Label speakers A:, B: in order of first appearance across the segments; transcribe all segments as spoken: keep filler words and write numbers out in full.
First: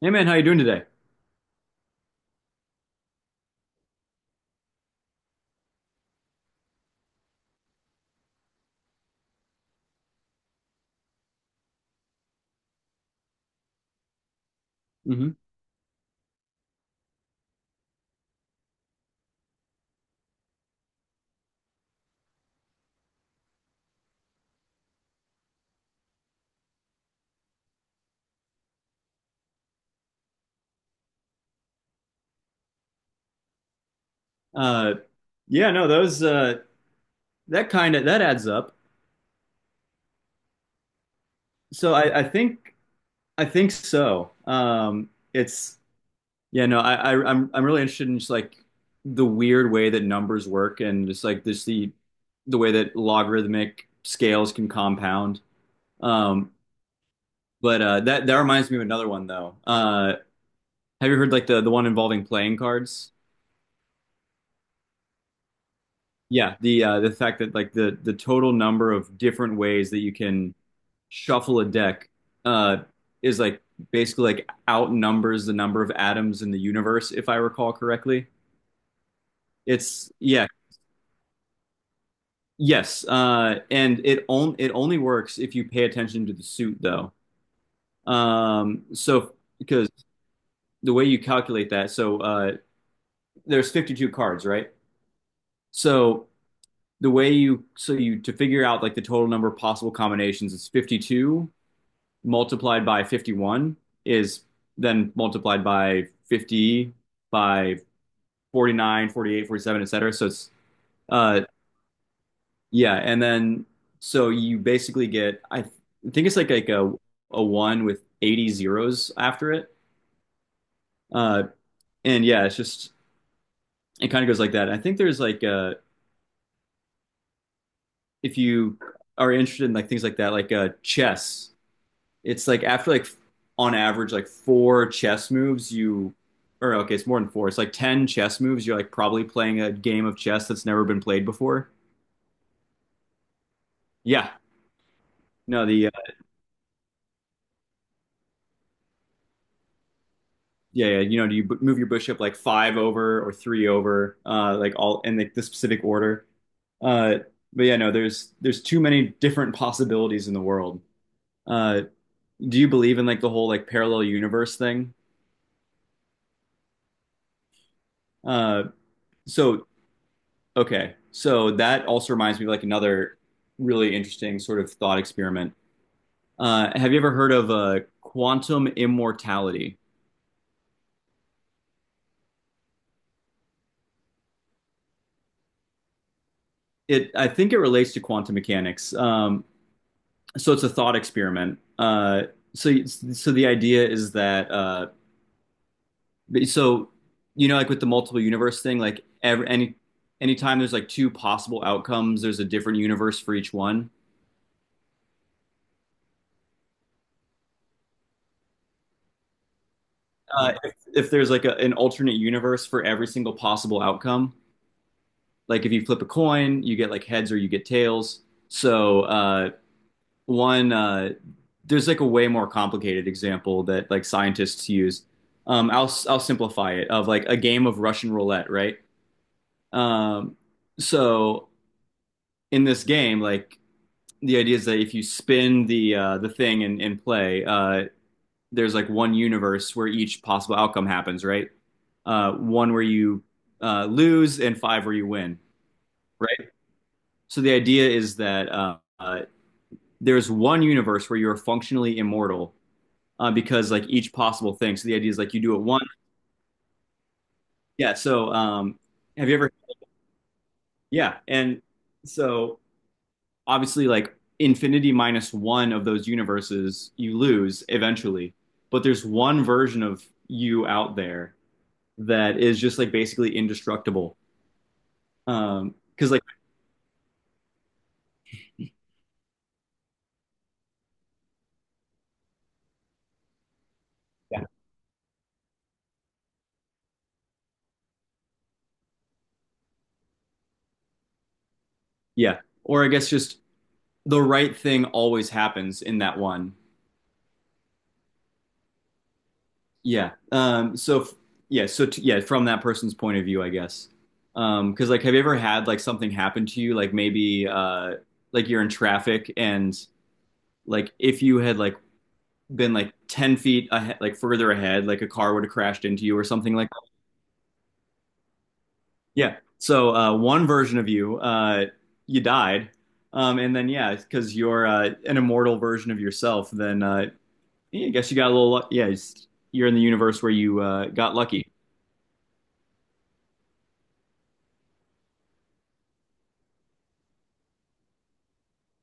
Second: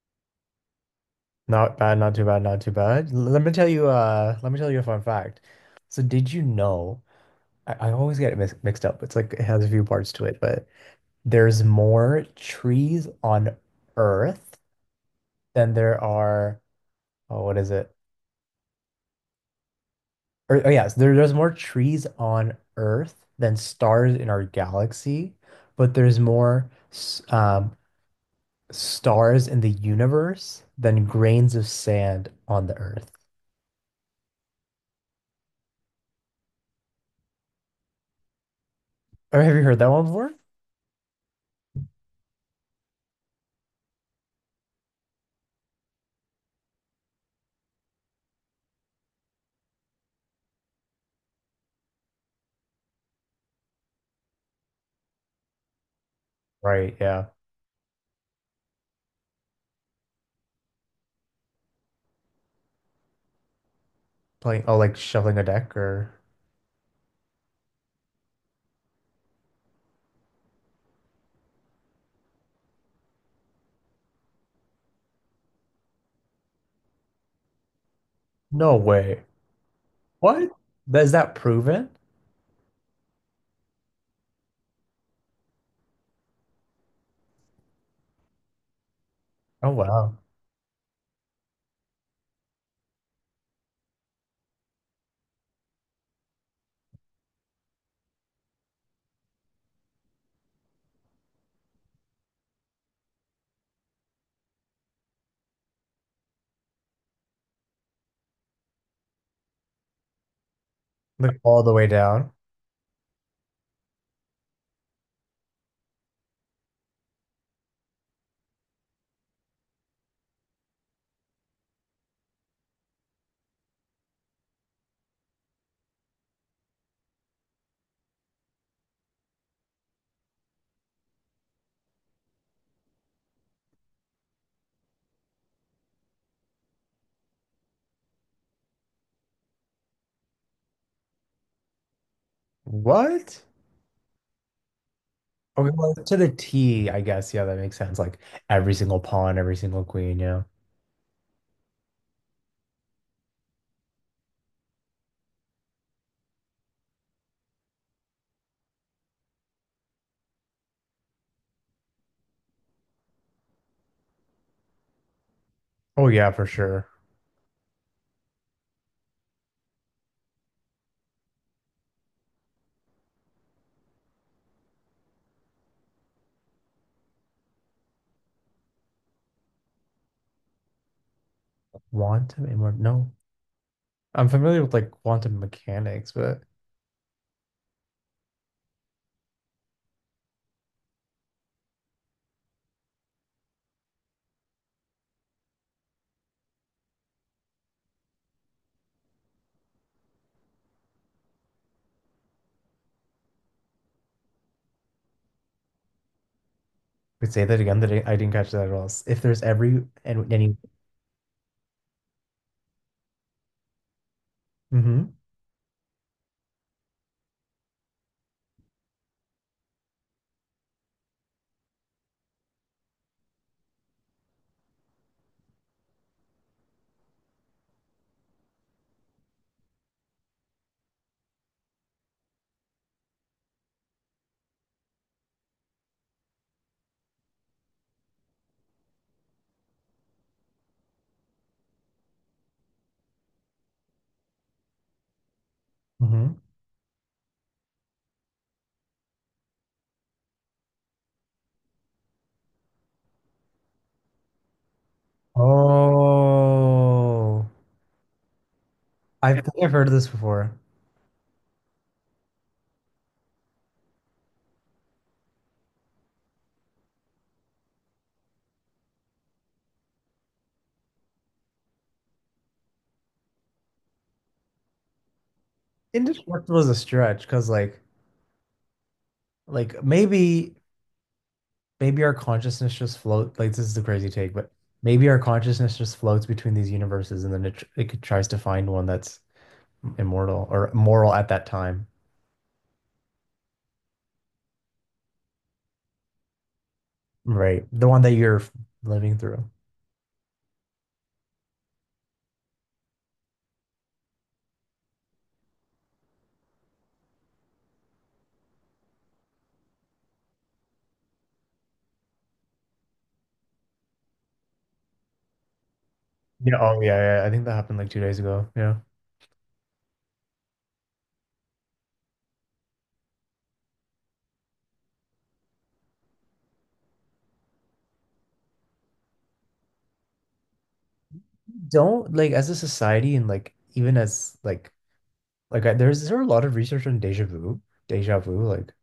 A: Hey man, how you doing today?
B: Not bad, not too bad, not too bad. L- Let me tell you, uh, let me tell you a fun fact. So did you know, I, I always get it mix, mixed up. It's like it has a few parts to it, but there's more trees on Earth
A: Hmm.
B: than there are, oh, what is it? Or, oh yes, there, there's more trees on Earth than stars in our galaxy, but there's more s- um, stars in the universe than grains of sand on the Earth.
A: Uh, yeah, no, those, uh, that kind of that adds up.
B: Oh, have you heard that one before?
A: So I, I think I think so. Um, it's Yeah, no, I, I I'm I'm really interested in just like the weird way that numbers work and just like this the the way that logarithmic scales can compound. Um,
B: Right, yeah.
A: but uh, that that reminds me of another one though. Uh, have you heard like the the one involving playing cards?
B: Playing, oh, like shuffling a deck, or
A: Yeah, the uh, the fact that like the the total number of different ways that you can shuffle a deck uh, is like basically like outnumbers the number of atoms in the universe, if I recall correctly.
B: no way.
A: It's Yeah,
B: What? Is that proven?
A: yes, uh, and it on, it only works if you pay attention to the suit though. Um, so,
B: Oh,
A: because
B: wow.
A: the way you calculate that, so uh, there's fifty-two cards, right? So the way you so you to figure out like the total number of possible combinations is fifty-two multiplied by fifty-one, is then multiplied by fifty, by forty nine, forty eight, forty seven, forty-eight, forty-seven, etc. So it's
B: Like
A: uh
B: all the way down.
A: yeah, and then so you basically get i th- think it's like like a a one with eighty zeros after it. uh and yeah, it's just it kind of goes like that. I think there's like uh if you are interested in like things like that like uh chess. It's like after like on average like four chess moves you, or okay, it's more than four. It's like ten chess moves. You're like probably playing a game of chess that's never been played before.
B: What?
A: Yeah. No,
B: Okay,
A: the
B: well,
A: uh,
B: to the T, I guess. Yeah, that makes sense. Like every single pawn, every single queen, yeah.
A: yeah, yeah, you know, do you b- move your bishop like five over or three over, uh, like all in like the specific order. Uh, but yeah, no, there's there's too many different possibilities in the world. Uh, do you believe in like the whole like parallel universe thing?
B: Oh yeah, for sure.
A: Uh, so Okay. So that also reminds me of like another really interesting sort of thought experiment. Uh, have you ever heard of uh, quantum immortality?
B: Quantum immort No. I'm familiar with like quantum mechanics, but
A: It, I think it relates to quantum mechanics. Um, so it's a thought experiment. Uh, so, so the idea is that, uh, so, you know, like with the multiple universe thing, like every, any, anytime there's like two possible outcomes, there's a different universe for each one.
B: could say that again, that I I didn't catch that at all. If there's every and
A: Uh,
B: any.
A: if, if there's like a, an alternate universe for every single possible outcome,
B: Mm hmm
A: like if you flip a coin, you get like heads or you get tails. So uh, one uh, there's like a way more complicated example that like scientists use. Um, I'll I'll simplify it of like a game of Russian roulette, right? Um, so in this game, like the idea is that if you spin the uh, the thing and, and play, uh, there's like one universe where each possible outcome happens, right? Uh, one where you uh, lose and five where you win,
B: mm hmm
A: right? So the idea is that uh, uh, there's one universe where you're functionally immortal uh, because like each possible thing. So the idea is like you do it one.
B: Oh,
A: Yeah. So um, have
B: I
A: you ever?
B: think I've heard of this before.
A: Yeah. And so obviously like infinity minus one of those universes you lose eventually, but there's one version of you out there that is just like basically indestructible. Um, because like
B: Indestructible is a stretch because, like, like maybe maybe our consciousness just float, like this is a crazy take,
A: Yeah,
B: but maybe our consciousness just floats between these universes, and then it, it tries to find one that's immortal or moral at that time.
A: yeah. Or I guess just the right thing always happens in that one.
B: Right, the one that you're living through.
A: Yeah. Um, so f- yeah. So t- yeah, from that person's point of view, I guess. Um, 'cause like, have you ever had like something happen to you? Like maybe uh, like you're in traffic and like if you had like been like ten feet ahead, like further ahead, like a car would have crashed into you or
B: Yeah.
A: something like
B: Oh
A: that.
B: yeah, yeah, I think that happened like two days ago. Yeah.
A: Yeah. So uh, one version of you, uh, you died. Um, and then yeah, because you're uh, an immortal version of yourself, then uh, yeah, I guess you got a little luck. Yeah, it's- you're in the universe where you uh, got lucky.
B: Don't like, as a society, and like even as like like I, there's there a lot of research on deja vu deja vu, like,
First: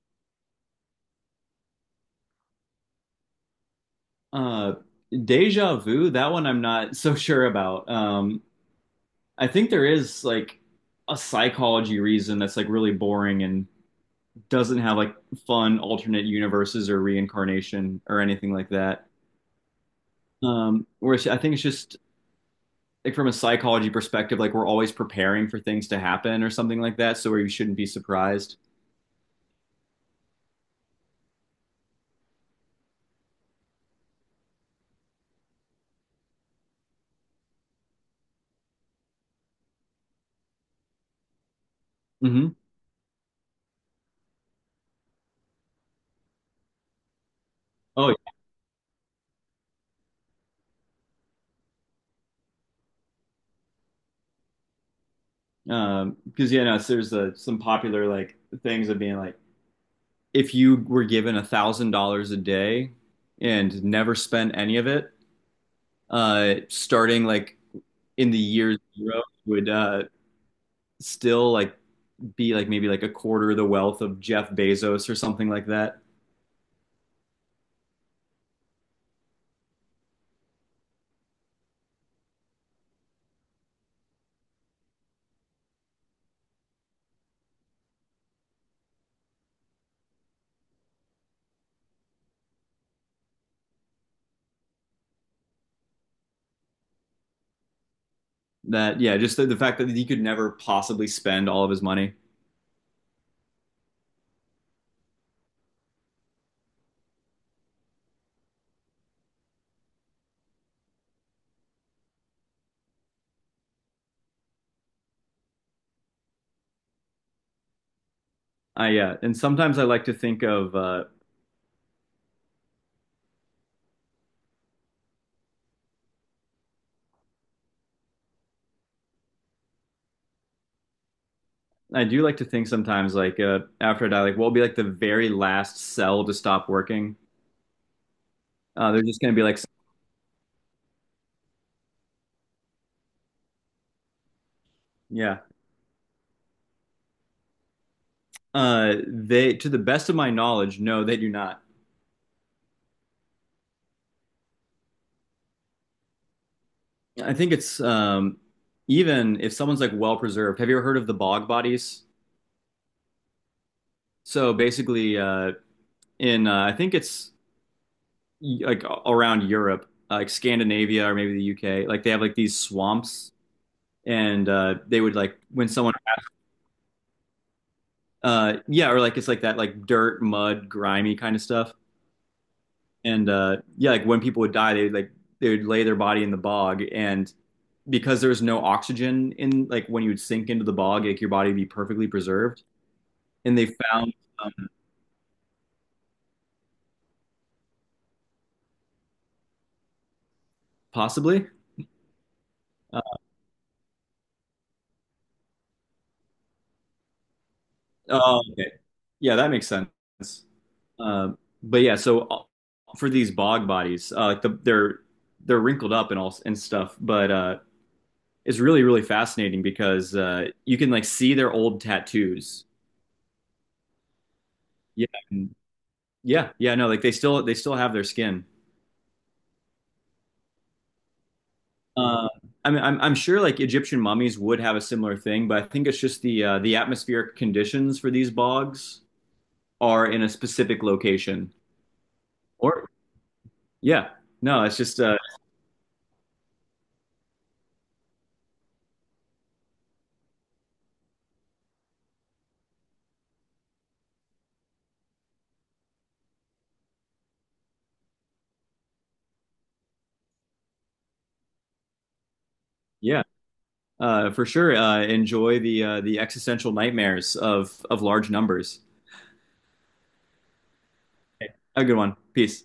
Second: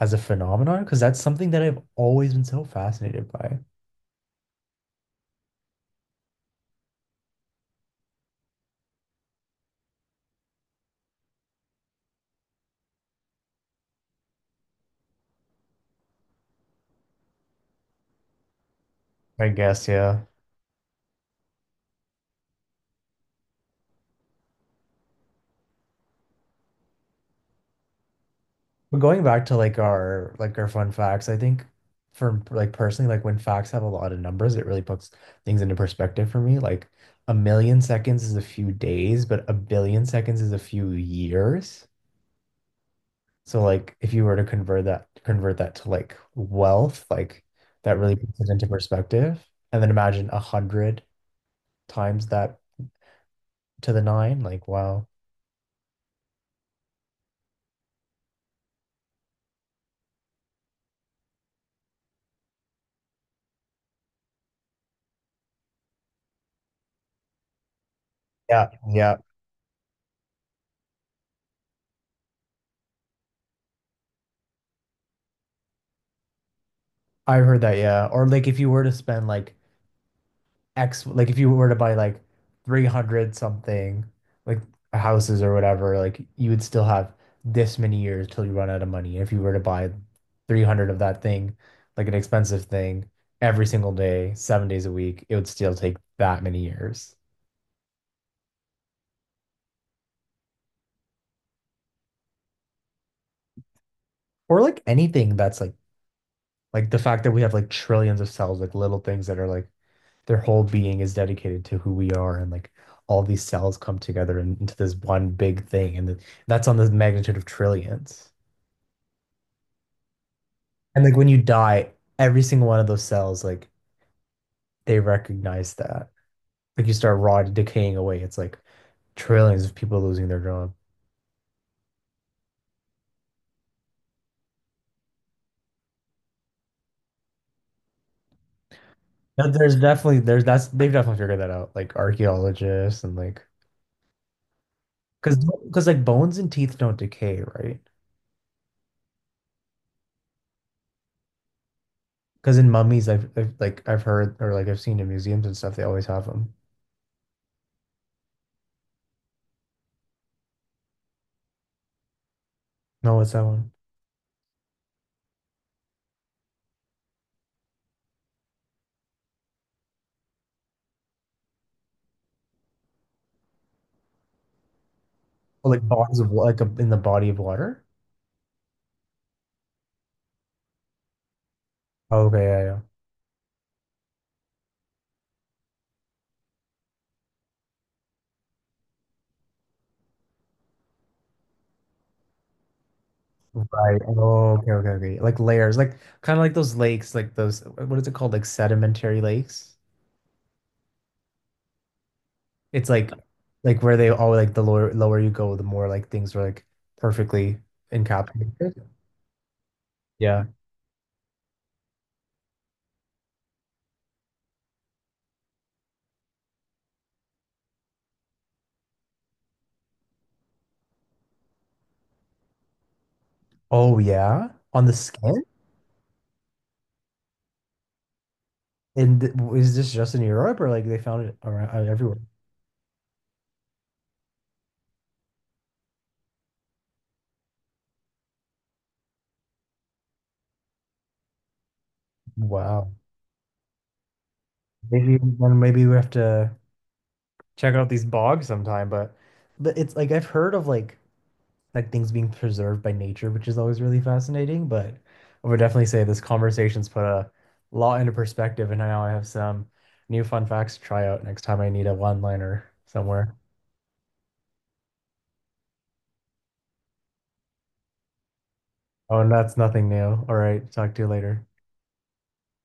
B: as a phenomenon, because that's something that I've always been so fascinated by.
A: Uh, Deja Vu, that one I'm not so sure about. Um, I think there is like a psychology reason that's like really boring and doesn't have like fun alternate universes or reincarnation or anything like that.
B: I guess. Yeah.
A: Um, whereas I think it's just like from a psychology perspective, like we're always preparing for things to happen or something like that, so where you shouldn't be surprised.
B: But going back to like our like our fun facts, I think, for like personally, like when facts have a lot of numbers, it really puts things into perspective for me. Like a million seconds is a few days, but a billion seconds is a few years.
A: Hmm.
B: So like if you were to convert that convert that to like wealth, like that
A: Oh,
B: really
A: yeah.
B: puts it into perspective. And then imagine a hundred times that, to the nine, like wow.
A: Um, because yeah, no, so there's uh, some popular like things of being like. If you were given a thousand dollars a day and never spent any of it, uh, starting like in the
B: Yeah,
A: year
B: yeah.
A: zero would uh, still like be like maybe like a quarter of the wealth of Jeff Bezos or something like that.
B: I've heard that, yeah. Or like if you were to spend like X, like if you were to buy like three hundred something, like houses or whatever, like you would still have this many years till you run out of money. If you were to buy three hundred of that thing, like an expensive thing, every single day, seven days a week, it would still take that many years.
A: That yeah, just the, the fact that he could never possibly spend all of his money.
B: Or like anything that's like, like the fact that we have like trillions of cells, like little things that are like their whole being is dedicated to who we are, and like all these cells come together in- into this one big thing. And th- that's on the magnitude of trillions.
A: I Yeah, uh, and sometimes I like to think of.
B: And
A: Uh,
B: like when you die, every single one of those cells, like they recognize that. Like you start rotting, decaying away. It's like trillions of people losing their job.
A: I do like to think sometimes like uh, after I die, like what will be like the very last cell to stop working. Uh, they're just gonna be
B: But
A: like,
B: There's definitely there's that's they've definitely figured that out. Like archaeologists, and like
A: yeah.
B: because because like bones and teeth don't decay, right?
A: Uh, they, to the best of my knowledge, no, they do not.
B: Because in mummies, I've, I've like I've heard, or like I've seen in museums and stuff, they always have them.
A: I think it's um, even if someone's like well preserved. Have you ever heard of the bog bodies?
B: No, what's that one?
A: So basically, uh, in uh, I think it's like around Europe, uh, like Scandinavia or maybe the U K, like they have like these swamps, and uh, they would like when
B: Oh, like
A: someone,
B: bodies of wa- like a, in the body of water.
A: uh, yeah, or like it's like that like dirt, mud, grimy kind of stuff,
B: Oh, okay, yeah, yeah.
A: and uh, yeah, like when people would die, they would like they would lay their body in the bog, and because there's no oxygen in like when you would sink into the bog, like your body would be perfectly preserved. And they
B: Right.
A: found, um,
B: Oh, okay, okay, okay. Like layers, like kind of like those lakes, like those, what is it called? Like sedimentary lakes.
A: possibly.
B: It's
A: Uh,
B: like, like where they all like the lower lower you go, the more like things are like perfectly
A: oh, okay.
B: encapsulated.
A: Yeah, that makes sense.
B: Yeah.
A: Um, but yeah, so uh, for these bog bodies, uh, like the, they're they're wrinkled up and all and stuff, but uh, it's really really fascinating because uh, you can like see their old tattoos.
B: Oh yeah, on the
A: Yeah,
B: skin.
A: and- yeah, yeah. No, like they still they still have their skin.
B: And th- is this just in Europe, or like they found it around everywhere?
A: Uh, I mean, I'm, I'm sure like Egyptian mummies would have a similar thing, but I think it's just the uh, the atmospheric conditions for these bogs are in a specific location. Or
B: Wow.
A: yeah, no, it's just
B: Maybe
A: uh,
B: then, maybe we have to check out these bogs sometime, but but it's like I've heard of like like things being preserved by nature, which is always really fascinating. But I would definitely say this conversation's put a lot into perspective, and now I have some new fun facts to try out next time I need a one-liner
A: yeah,
B: somewhere.
A: uh, for sure. Uh, enjoy the uh, the existential nightmares of of large numbers.
B: Oh, and that's nothing new. All right, talk to you later.
A: Okay. Have a good one. Peace.